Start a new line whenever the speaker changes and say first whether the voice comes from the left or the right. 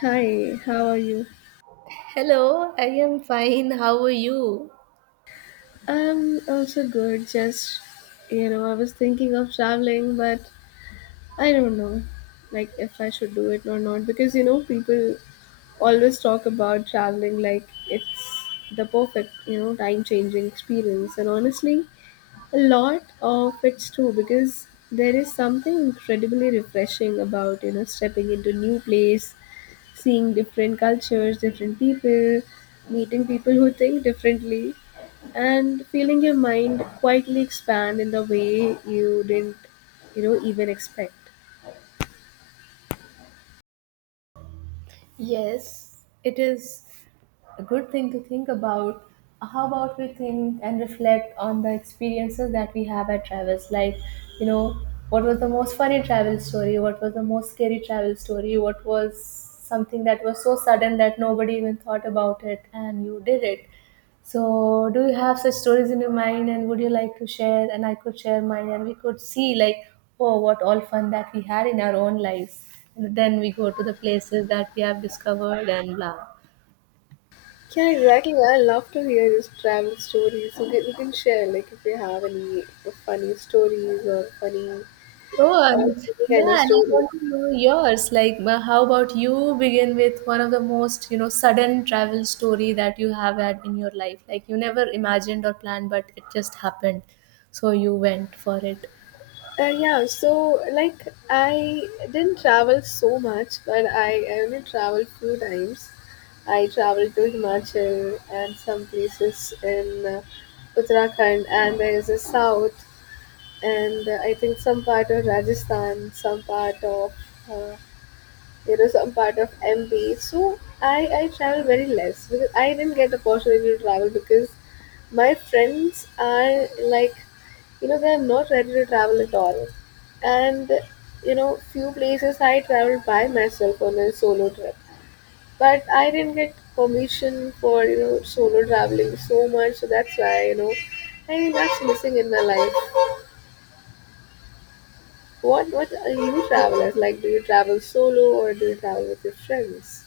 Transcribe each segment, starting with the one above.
left: Hi, how are you?
right: Hello, I am fine. How are you?
left: I'm also good. Just, I was thinking of traveling, but I don't know, like, if I should do it or not. Because, you know, people always talk about traveling like it's the perfect, time changing experience. And honestly, a lot of it's true because there is something incredibly refreshing about stepping into new place, seeing different cultures, different people, meeting people who think differently, and feeling your mind quietly expand in the way you didn't even expect.
right: Yes, it is a good thing to think about. How about we think and reflect on the experiences that we have at travels? Like, you know, what was the most funny travel story? What was the most scary travel story? What was something that was so sudden that nobody even thought about it and you did it? So, do you have such stories in your mind, and would you like to share? And I could share mine, and we could see like, oh, what all fun that we had in our own lives. And then we go to the places that we have discovered and blah.
left: Yeah, exactly. I love to hear these travel stories. You can share like if you have any funny stories or funny
right: Oh,
left: or any kind of
right: yeah, and I
left: stories.
right: want to know yours. Like, how about you begin with one of the most, you know, sudden travel story that you have had in your life? Like, you never imagined or planned, but it just happened. So you went for it.
left: Yeah, so like I didn't travel so much, but I only traveled few times. I traveled to Himachal and some places in Uttarakhand, and there is a south, and I think some part of Rajasthan, some part of uh, some part of MB. So I travel very less because I didn't get the opportunity to travel because my friends are like they're not ready to travel at all, and few places I traveled by myself on a solo trip, but I didn't get permission for solo traveling so much. So that's why I think that's missing in my life. What are you travelers like? Do you travel solo or do you travel with your friends?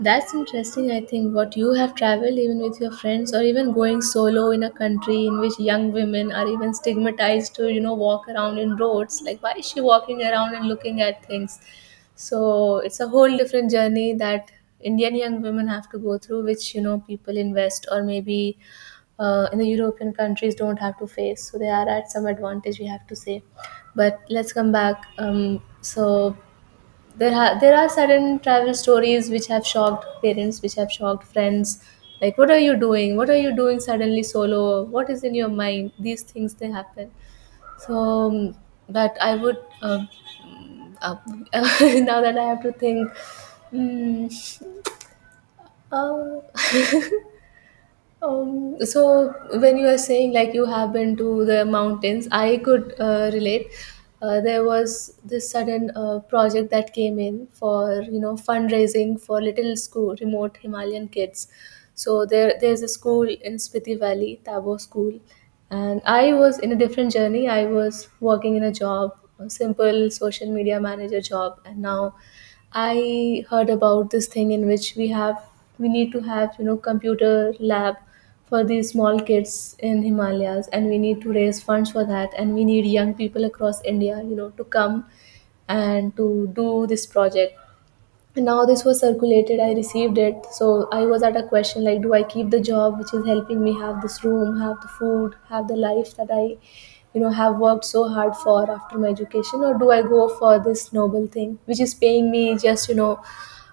right: That's interesting. I think what you have traveled even with your friends or even going solo in a country in which young women are even stigmatized to, you know, walk around in roads. Like, why is she walking around and looking at things? So it's a whole different journey that Indian young women have to go through, which, you know, people in West or maybe in the European countries don't have to face. So they are at some advantage, we have to say. But let's come back. So there are certain travel stories which have shocked parents, which have shocked friends. Like, what are you doing? What are you doing suddenly solo? What is in your mind? These things they happen. So, um, but I would mm, uh, now that I have to think. mm, uh, so when you are saying like you have been to the mountains, I could relate. There was this sudden project that came in for you know fundraising for little school remote Himalayan kids, so there's a school in Spiti Valley, Tabo School, and I was in a different journey. I was working in a job, a simple social media manager job, and now I heard about this thing in which we need to have you know computer lab for these small kids in Himalayas, and we need to raise funds for that, and we need young people across India, you know, to come and to do this project. Now this was circulated, I received it, so I was at a question like, do I keep the job which is helping me have this room, have the food, have the life that I, you know, have worked so hard for after my education, or do I go for this noble thing which is paying me just, you know,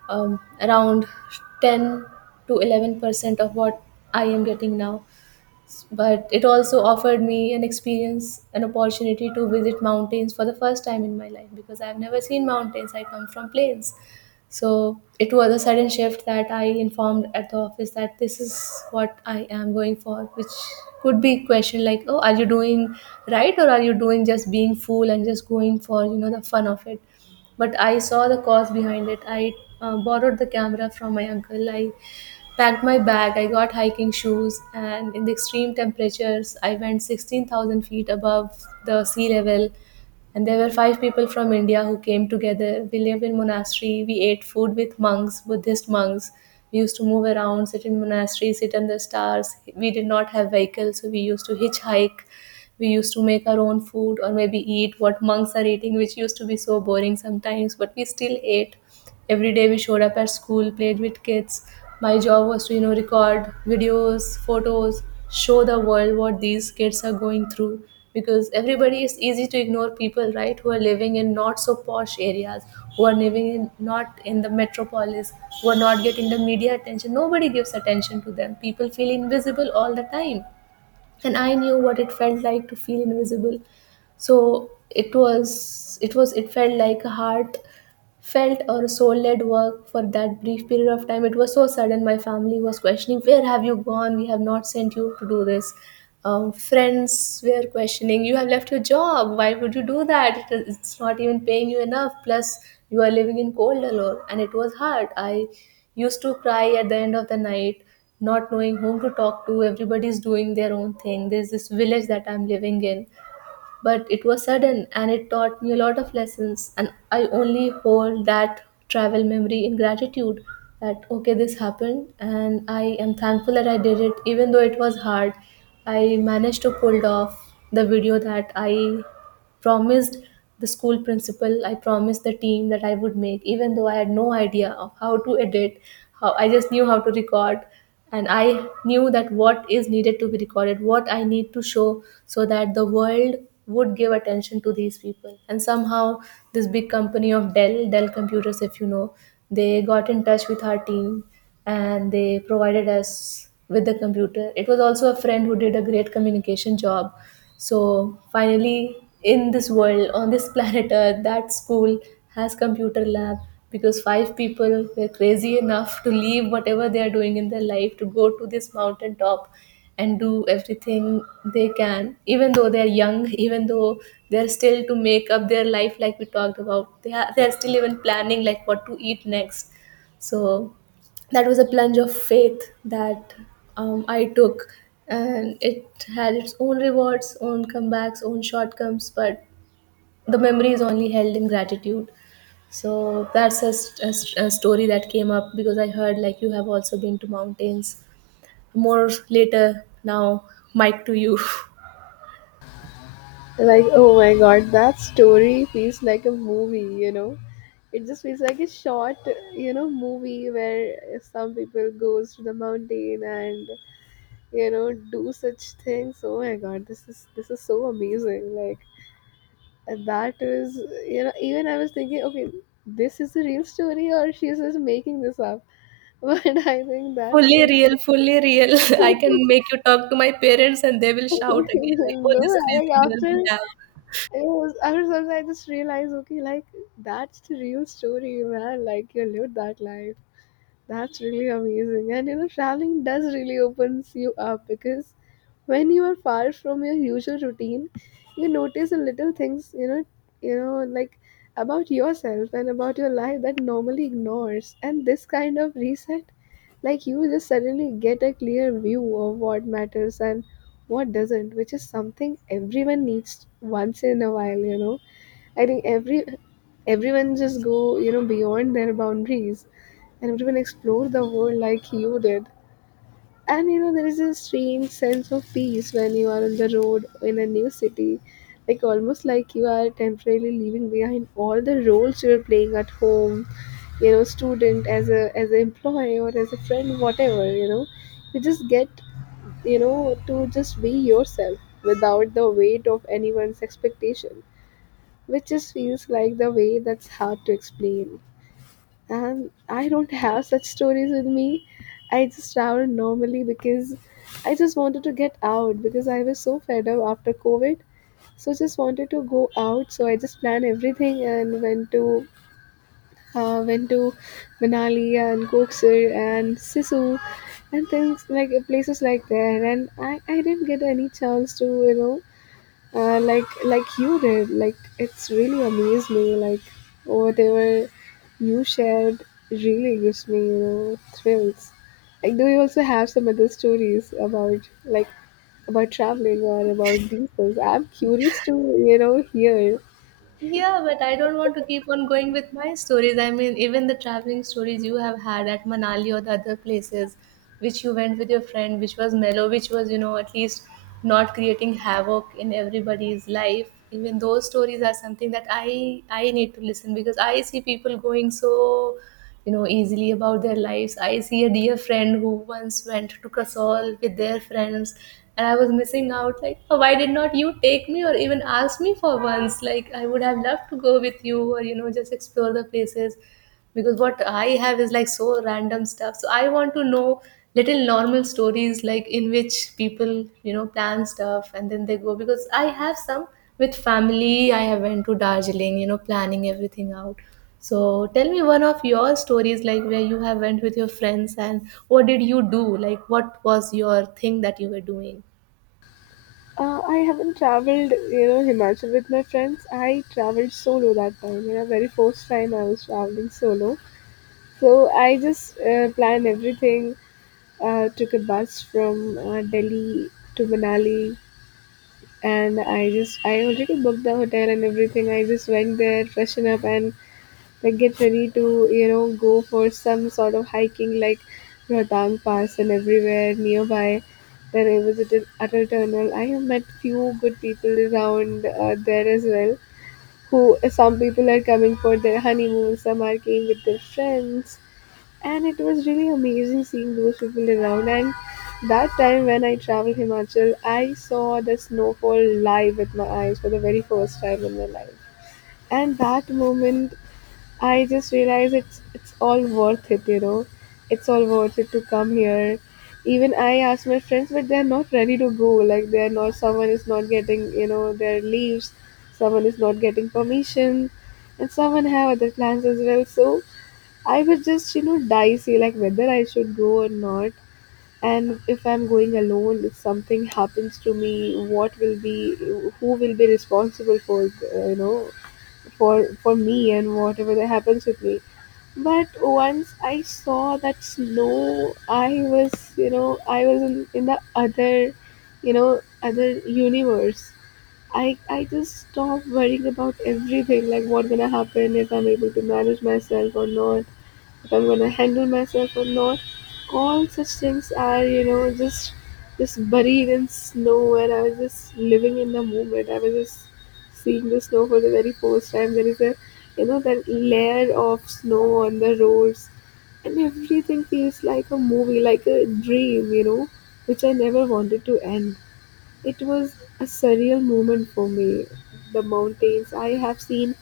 right: around 10 to 11% of what I am getting now? But it also offered me an experience, an opportunity to visit mountains for the first time in my life because I've never seen mountains. I come from plains. So it was a sudden shift that I informed at the office that this is what I am going for, which could be questioned like, oh, are you doing right or are you doing just being fool and just going for you know the fun of it? But I saw the cause behind it. I borrowed the camera from my uncle. I packed my bag, I got hiking shoes, and in the extreme temperatures, I went 16,000 feet above the sea level. And there were five people from India who came together. We lived in monastery. We ate food with monks, Buddhist monks. We used to move around, sit in monastery, sit under stars. We did not have vehicles, so we used to hitchhike. We used to make our own food or maybe eat what monks are eating, which used to be so boring sometimes, but we still ate. Every day we showed up at school, played with kids. My job was to, you know, record videos, photos, show the world what these kids are going through. Because everybody is easy to ignore people, right, who are living in not so posh areas, who are living in not in the metropolis, who are not getting the media attention. Nobody gives attention to them. People feel invisible all the time. And I knew what it felt like to feel invisible, so it felt like a heart felt or soul led work for that brief period of time. It was so sudden. My family was questioning, where have you gone? We have not sent you to do this. Friends were questioning, you have left your job. Why would you do that? It's not even paying you enough. Plus, you are living in cold alone. And it was hard. I used to cry at the end of the night. Not knowing whom to talk to, everybody's doing their own thing. There's this village that I'm living in, but it was sudden and it taught me a lot of lessons, and I only hold that travel memory in gratitude, that okay, this happened and I am thankful that I did it even though it was hard. I managed to pull off the video that I promised the school principal, I promised the team that I would make, even though I had no idea of how to edit. How I just knew how to record, and I knew that what is needed to be recorded, what I need to show, so that the world would give attention to these people. And somehow, this big company of Dell, Dell Computers, if you know, they got in touch with our team and they provided us with the computer. It was also a friend who did a great communication job. So finally, in this world, on this planet Earth, that school has computer lab because five people were crazy enough to leave whatever they are doing in their life to go to this mountain top and do everything they can, even though they are young even though they're still to make up their life, like we talked about, they are, they're still even planning like what to eat next. So that was a plunge of faith that I took, and it had its own rewards, own comebacks, own shortcomings, but the memory is only held in gratitude. So that's a story that came up because I heard like you have also been to mountains. More later now, mic to you.
left: Like, oh my god, that story feels like a movie, you know. It just feels like a short, you know, movie where some people goes to the mountain and do such things. Oh my god, this is so amazing. Like and that is, you know, even I was thinking, okay, this is the real story or she's just making this up. But I think that's
right: Fully
left: the
right: real, fully real. I can make you talk to my parents and they will shout again like, "Oh,
left: no,
right: this
left: like
right: crazy girl
left: after
right: we
left: it
right: have."
left: was after some time I just realized, okay, like that's the real story, man. Like you lived that life. That's really amazing. And you know, traveling does really opens you up because when you are far from your usual routine you notice the little things like about yourself and about your life that normally ignores, and this kind of reset, like you just suddenly get a clear view of what matters and what doesn't, which is something everyone needs once in a while, you know. I think everyone just go beyond their boundaries and everyone explore the world like you did. And you know, there is a strange sense of peace when you are on the road in a new city. Like almost like you are temporarily leaving behind all the roles you are playing at home, you know, student as an employee or as a friend, whatever, you know. You just get, you know, to just be yourself without the weight of anyone's expectation. Which just feels like the way that's hard to explain. And I don't have such stories with me. I just travel normally because I just wanted to get out because I was so fed up after COVID. So just wanted to go out. So I just planned everything and went to uh, went to Manali and Koksir and Sisu and things like places like that. And I didn't get any chance to like you did, like it's really amazed me like whatever you shared really gives me thrills. Like do you also have some other stories about like about traveling or about these things? I'm curious to hear.
right: Yeah, but I don't want to keep on going with my stories. I mean, even the traveling stories you have had at Manali or the other places, which you went with your friend, which was mellow, which was, you know, at least not creating havoc in everybody's life. Even those stories are something that I need to listen, because I see people going so you know easily about their lives. I see a dear friend who once went to Kasol with their friends, and I was missing out like, "Oh, why did not you take me or even ask me for once, like I would have loved to go with you, or you know, just explore the places, because what I have is like so random stuff. So I want to know little normal stories like in which people, you know, plan stuff and then they go, because I have some with family. I have went to Darjeeling, you know, planning everything out. So tell me one of your stories, like where you have went with your friends and what did you do, like what was your thing that you were doing.
left: I haven't traveled Himachal with my friends. I traveled solo that time, you know, very first time I was traveling solo. So I just plan everything. Took a bus from Delhi to Manali, and I already booked the hotel and everything. I just went there, freshen up, and like get ready to go for some sort of hiking like Rohtang Pass and everywhere nearby. Then I visited Atal Tunnel. I have met few good people around there as well. Who some people are coming for their honeymoon, some are came with their friends, and it was really amazing seeing those people around. And that time when I traveled Himachal, I saw the snowfall live with my eyes for the very first time in my life. And that moment I just realized it's all worth it, you know, it's all worth it to come here. Even I asked my friends, but they're not ready to go. Like they're not someone is not getting their leaves, someone is not getting permission, and someone have other plans as well. So I was just, you know, dicey, like whether I should go or not. And if I'm going alone, if something happens to me, what will be, who will be responsible for, you know, for me and whatever that happens with me. But once I saw that snow, I was, you know, I was in the other, you know, other universe. I just stopped worrying about everything, like what's gonna happen if I'm able to manage myself or not, if I'm gonna handle myself or not. All such things are, you know, just buried in snow, and I was just living in the moment. I was just seeing the snow for the very first time. There is a you know that layer of snow on the roads, and everything feels like a movie, like a dream, you know, which I never wanted to end. It was a surreal moment for me. The mountains I have seen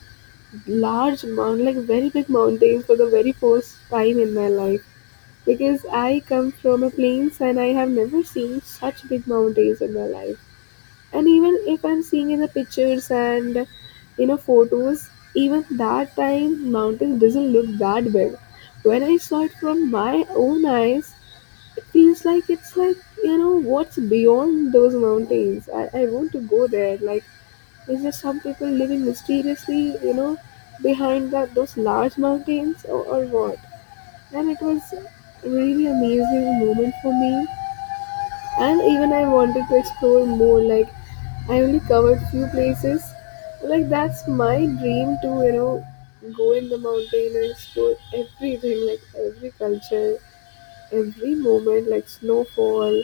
left: large mountain, like very big mountains for the very first time in my life, because I come from a plains and I have never seen such big mountains in my life. And even if I'm seeing in the pictures and photos, even that time mountain doesn't look that big. When I saw it from my own eyes, it feels like it's like you know what's beyond those mountains. I want to go there. Like it's just some people living mysteriously, you know, behind that those large mountains, or what. And it was a really amazing moment for me. And even I wanted to explore more. Like I only covered few places. Like that's my dream to go in the mountain and explore everything, like every culture, every moment, like snowfall,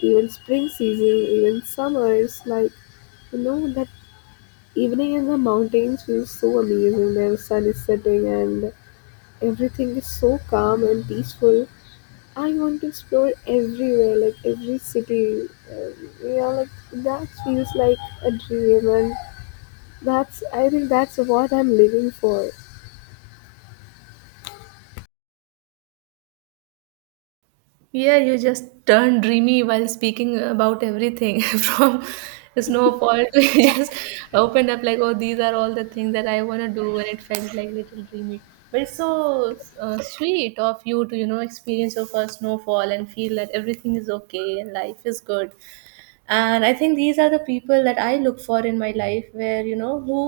left: even spring season, even summers, like you know that evening in the mountains feels so amazing. The sun is setting and everything is so calm and peaceful. I want to explore everywhere, like every city. Uh, yeah, like that feels like a dream, and that's I think that's what I'm living for.
right: Yeah, you just turned dreamy while speaking about everything from snowfall to you just opened up like, oh, these are all the things that I want to do, and it felt like little dreamy. But it's so sweet of you to, experience your first snowfall and feel that everything is okay and life is good, and I think these are the people that I look for in my life, where who,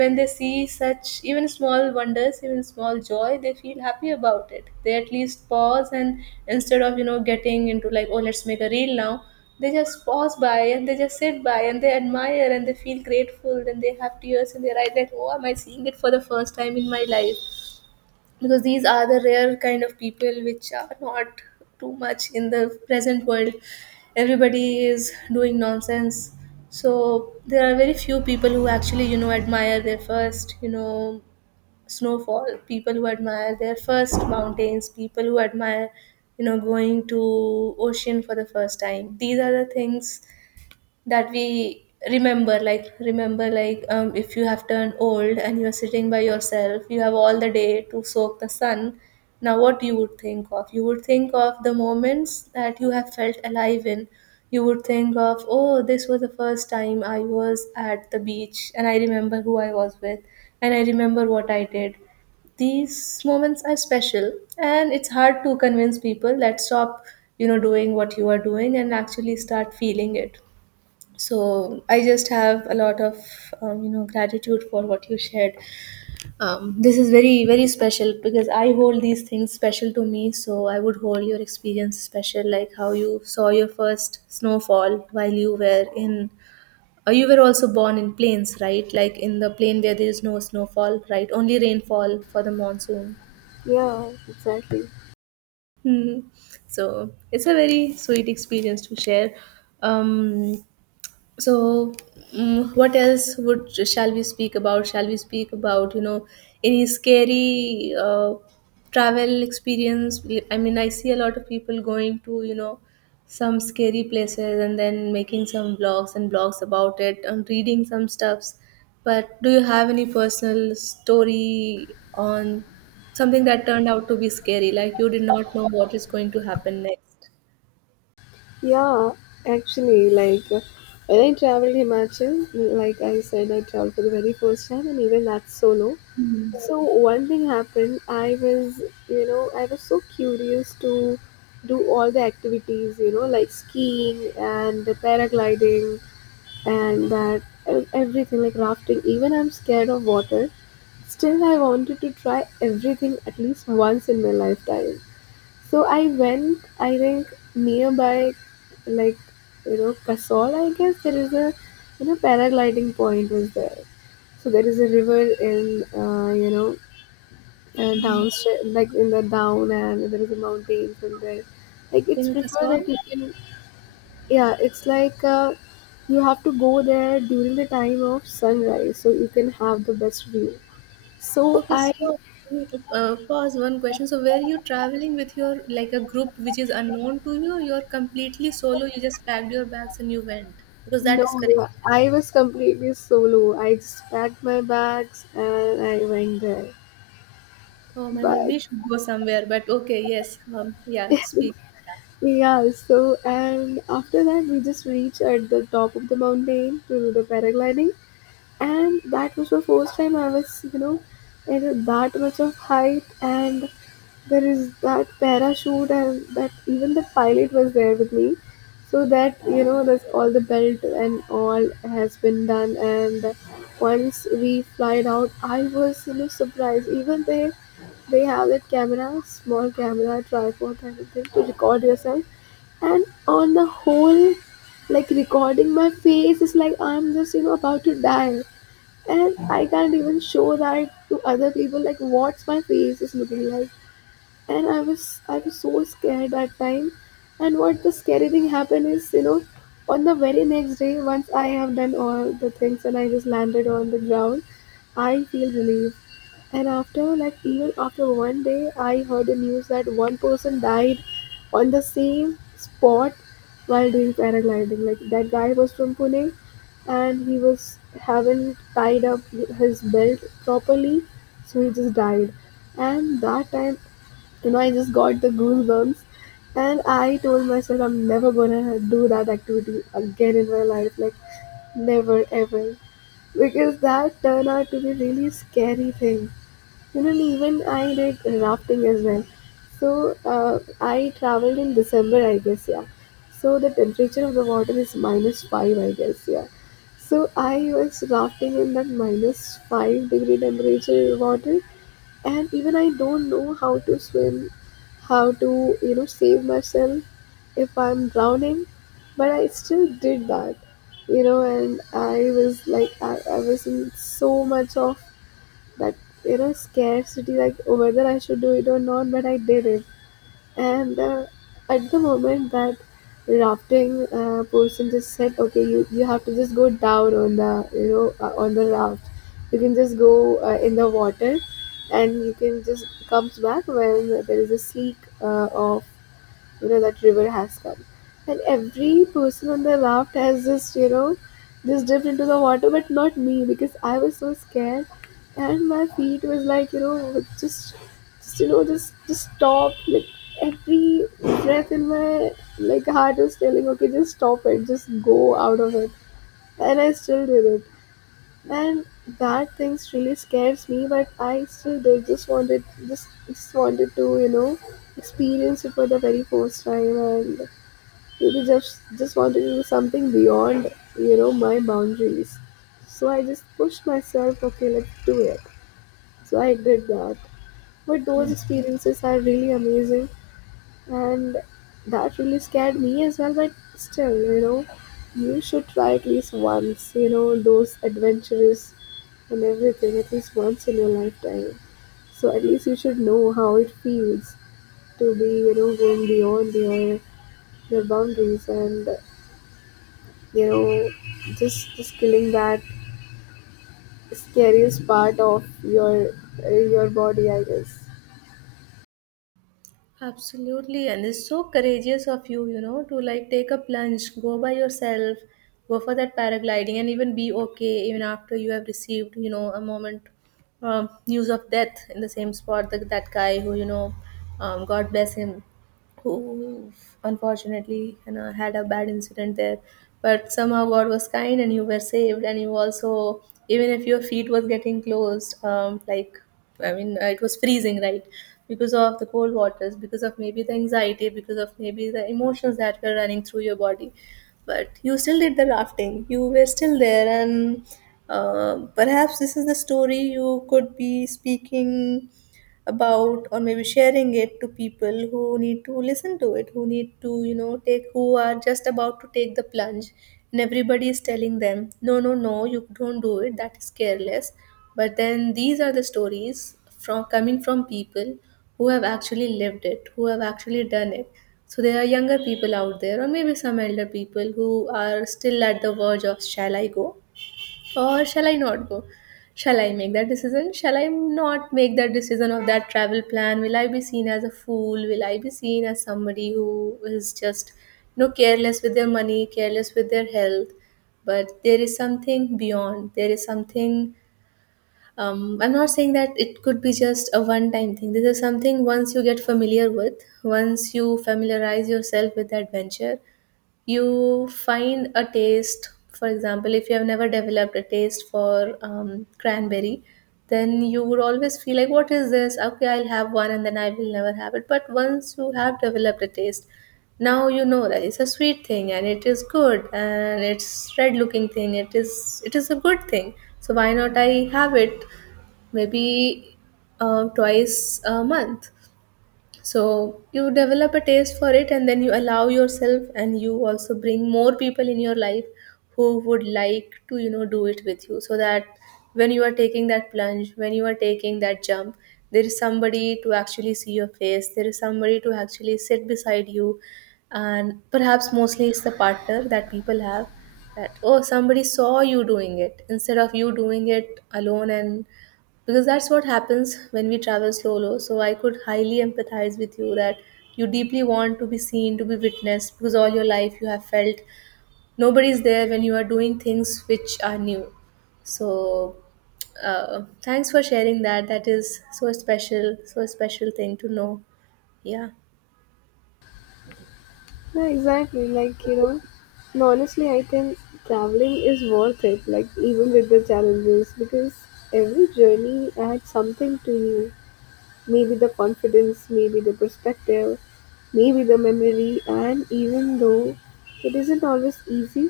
right: when they see such even small wonders, even small joy, they feel happy about it. They at least pause, and instead of getting into like, oh, let's make a reel now, they just pause by and they just sit by and they admire and they feel grateful and they have tears in their eyes that, oh, am I seeing it for the first time in my life? Because these are the rare kind of people which are not too much in the present world. Everybody is doing nonsense. So there are very few people who actually, admire their first, snowfall, people who admire their first mountains, people who admire, going to ocean for the first time. These are the things that we remember, like remember like, if you have turned old and you're sitting by yourself, you have all the day to soak the sun. Now what you would think of, you would think of the moments that you have felt alive in. You would think of, oh, this was the first time I was at the beach and I remember who I was with, and I remember what I did. These moments are special, and it's hard to convince people that stop doing what you are doing and actually start feeling it. So I just have a lot of gratitude for what you shared. This is very very special because I hold these things special to me, so I would hold your experience special, like how you saw your first snowfall while you were in, you were also born in plains, right? Like in the plain where there is no snowfall, right? Only rainfall for the monsoon.
left: Yeah, exactly.
right: Hmm. So it's a very sweet experience to share. um so what else would, shall we speak about? Shall we speak about, any scary travel experience? I mean, I see a lot of people going to, some scary places and then making some blogs and blogs about it and reading some stuffs, but do you have any personal story on something that turned out to be scary, like you did not know what is going to happen next?
left: Yeah, actually, like when I traveled Himachal, like I said, I traveled for the very first time, and even that's solo.
right: Mm.
left: So one thing happened. I was, you know, I was so curious to do all the activities, you know, like skiing and the paragliding and that everything like rafting. Even I'm scared of water. Still, I wanted to try everything at least once in my lifetime. So I went. I think nearby, like you know, Kasol. I guess there is a, you know, paragliding point was there. So there is a river in, you know,
right: Mm.
left: downstairs, like in the down, and there is a mountain somewhere. Like it's
right: In
left: prefer
right: Kasol?
left: that you can, yeah, it's like you have to go there during the time of sunrise so you can have the best view. So
right: Okay,
left: I
right: so pause, one question. So, were you traveling with your, like, a group which is unknown to you? You're completely solo. You just packed your bags and you went, because that is
left: know
right: correct.
left: I was completely solo. I just packed my bags and I went there.
right: Oh my God,
left: But
right: we should go somewhere. But okay, yes, yeah, speak. Yeah.
left: yeah, so and after that we just reached at the top of the mountain to do the paragliding. And that was the first time I was, you know, in that much of height, and there is that parachute, and that even the pilot was there with me, so that you know, this all the belt and all has been done. And once we flied out, I was you know surprised. Even they have that camera, small camera, tripod kind of thing to record yourself, and on the whole, like recording my face is like I'm just you know about to die, and I can't even show that to other people like what's my face is looking like. And I was so scared that time. And what the scary thing happened is, you know, on the very next day, once I have done all the things and I just landed on the ground, I feel relieved. And after, like, even after one day, I heard the news that one person died on the same spot while doing paragliding. Like, that guy was from Pune and he was haven't tied up his belt properly, so he just died. And that time, you know, I just got the goosebumps. And I told myself I'm never gonna do that activity again in my life, like never ever, because that turned out to be really scary thing. You know, and even I did rafting as well. So I traveled in December, I guess, yeah. So the temperature of the water is minus five, I guess, yeah. So I was rafting in that minus five degree temperature water, and even I don't know how to swim, how to you know save myself if I'm drowning, but I still did that, you know, and I was like I was in so much of that you know scarcity like, "Oh, whether I should do it or not," but I did it and at the moment that rafting person just said, okay, you have to just go down on the you know on the raft, you can just go in the water, and you can just comes back when there is a sleek or you know that river has come. And every person on the raft has just you know just dipped into the water, but not me, because I was so scared. And my feet was like you know just just stop, like every breath in my like heart was telling, okay, just stop it, just go out of it. And I still did it. And that thing really scares me, but I still did, just wanted, just wanted to you know experience it for the very first time. And maybe just want to do something beyond you know my boundaries. So I just pushed myself, okay, let's do it. So I did that, but those
right: Hmm.
left: experiences are really amazing. And that really scared me as well, but still you know you should try at least once, you know, those adventures and everything at least once in your lifetime. So at least you should know how it feels to be you know going beyond your boundaries, and you know just killing that scariest part of your body, I guess.
right: Absolutely, and it's so courageous of you, you know, to like take a plunge, go by yourself, go for that paragliding, and even be okay even after you have received, you know, a moment, news of death in the same spot, that that guy who, you know, God bless him, who unfortunately, you know, had a bad incident there. But somehow God was kind and you were saved, and you also, even if your feet was getting closed, um, like, I mean, it was freezing, right? Because of the cold waters, because of maybe the anxiety, because of maybe the emotions that were running through your body, but you still did the rafting. You were still there, and perhaps this is the story you could be speaking about, or maybe sharing it to people who need to listen to it, who need to, you know, take, who are just about to take the plunge, and everybody is telling them, no, no, no, you don't do it, that is careless. But then these are the stories from coming from people who have actually lived it, who have actually done it. So there are younger people out there, or maybe some elder people who are still at the verge of, shall I go or shall I not go? Shall I make that decision? Shall I not make that decision of that travel plan? Will I be seen as a fool? Will I be seen as somebody who is just, you know, careless with their money, careless with their health? But there is something beyond. There is something. I'm not saying that it could be just a one-time thing. This is something once you get familiar with, once you familiarize yourself with the adventure, you find a taste. For example, if you have never developed a taste for cranberry, then you would always feel like, what is this, okay, I'll have one, and then I will never have it. But once you have developed a taste, now you know that it's a sweet thing and it is good and it's red looking thing, it is, it is a good thing, so why not I have it, maybe twice a month. So you develop a taste for it, and then you allow yourself, and you also bring more people in your life who would like to, you know, do it with you, so that when you are taking that plunge, when you are taking that jump, there is somebody to actually see your face, there is somebody to actually sit beside you. And perhaps mostly it's the partner that people have, that, oh, somebody saw you doing it, instead of you doing it alone. And because that's what happens when we travel solo. So I could highly empathize with you, that you deeply want to be seen, to be witnessed, because all your life you have felt nobody's there when you are doing things which are new. So thanks for sharing that. That is so special, so special thing to know. Yeah.
left: Yeah, exactly, like you know, no honestly I think traveling is worth it, like even with the challenges, because every journey adds something to you. Maybe the confidence, maybe the perspective, maybe the memory. And even though it isn't always easy,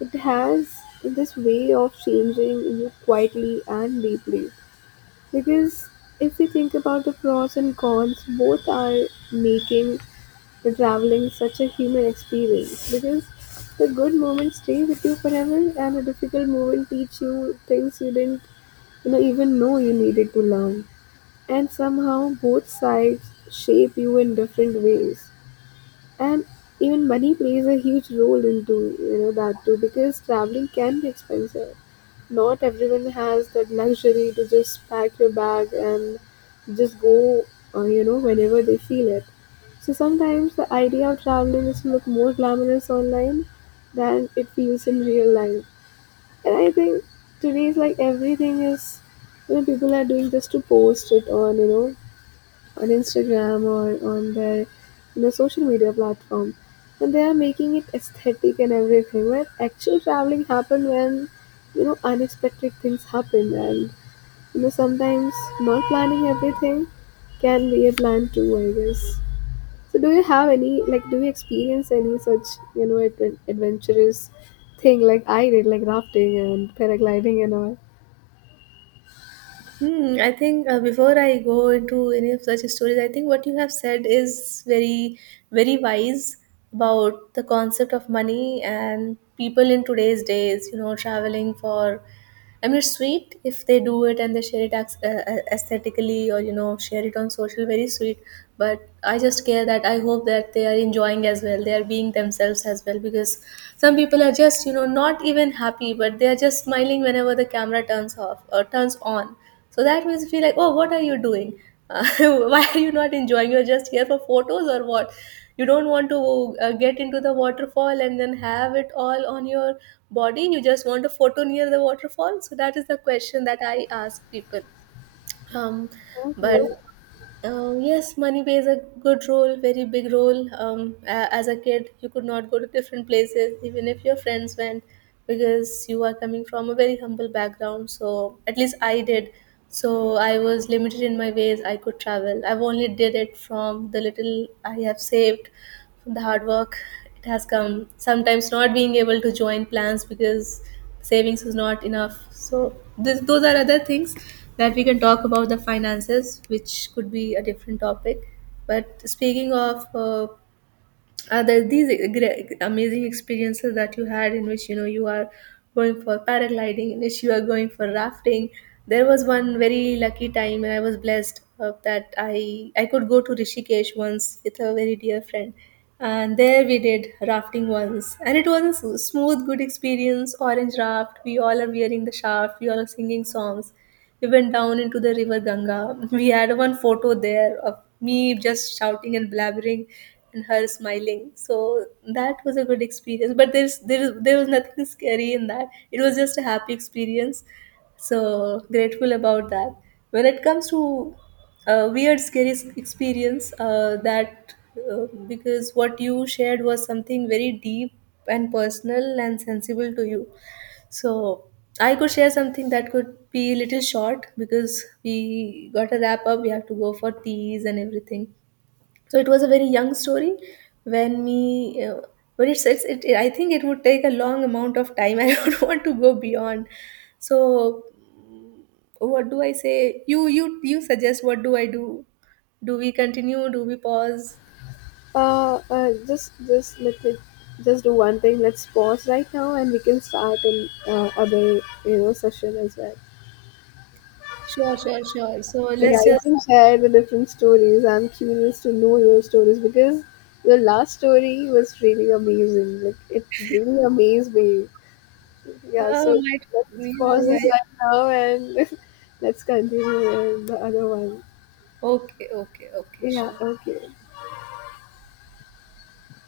left: it has this way of changing you quietly and deeply. Because if we think about the pros and cons, both are making the traveling such a human experience. Because the good moments stay with you forever, and the difficult moment teach you things you didn't, you know, even know you needed to learn. And somehow, both sides shape you in different ways. And even money plays a huge role into you know that too, because traveling can be expensive, not everyone has that luxury to just pack your bag and just go, you know, whenever they feel it. So sometimes the idea of traveling is to look more glamorous online than it feels in real life. And I think today is like everything is you know people are doing just to post it on you know on Instagram, or on their you know social media platform, and they are making it aesthetic and everything. Where actual traveling happen when you know unexpected things happen, and you know sometimes not planning everything can be a plan too, I guess. So, do you have any like do you experience any such you know adventurous thing like I did, like rafting and paragliding and all?
right: Hmm, I think before I go into any of such stories, I think what you have said is very, very wise about the concept of money and people in today's days, you know, traveling for. I mean, it's sweet if they do it and they share it aesthetically, or, you know, share it on social, very sweet. But I just care that I hope that they are enjoying as well, they are being themselves as well, because some people are just, you know, not even happy, but they are just smiling whenever the camera turns off or turns on, so that makes me feel like, oh, what are you doing? Uh, why are you not enjoying? You're just here for photos or what? You don't want to get into the waterfall and then have it all on your body. You just want a photo near the waterfall. So that is the question that I ask people. Um, but
left: Okay.
right: yes, money plays a good role, very big role. As a kid, you could not go to different places, even if your friends went, because you are coming from a very humble background. So, at least I did. So, I was limited in my ways I could travel. I've only did it from the little I have saved, from the hard work it has come. Sometimes not being able to join plans because savings was not enough. So, this, those are other things that we can talk about, the finances, which could be a different topic. But speaking of other these great, amazing experiences that you had, in which you know you are going for paragliding, in which you are going for rafting, there was one very lucky time, and I was blessed of that I could go to Rishikesh once with a very dear friend. And there we did rafting once, and it was a smooth, good experience. Orange raft, we all are wearing the shaft, we all are singing songs, we went down into the river Ganga. We had one photo there of me just shouting and blabbering and her smiling. So that was a good experience. But there's there is there was nothing scary in that. It was just a happy experience. So grateful about that. When it comes to a weird scary experience that, because what you shared was something very deep and personal and sensible to you, so I could share something that could be a little short, because we got a wrap up, we have to go for teas and everything. So it was a very young story when me, but I think it would take a long amount of time. I don't want to go beyond. So what do I say? You suggest, what do I do? Do we continue? Do we pause?
left: Just let me just do one thing. Let's pause right now, and we can start in other, you know, session as well.
right: Sure, sure, sure. So
left: Yeah,
right: let's
left: you
right: just,
left: can share the different stories. I'm curious to know your stories because your last story was really amazing. Like it really amazed me. Yeah,
right: uh,
left: so
right: might, yeah,
left: let's pause
right: yeah,
left: this
right: yeah.
left: right now and let's continue with the other one.
right: Okay, okay, okay,
left: Yeah,
right: sure.
left: okay.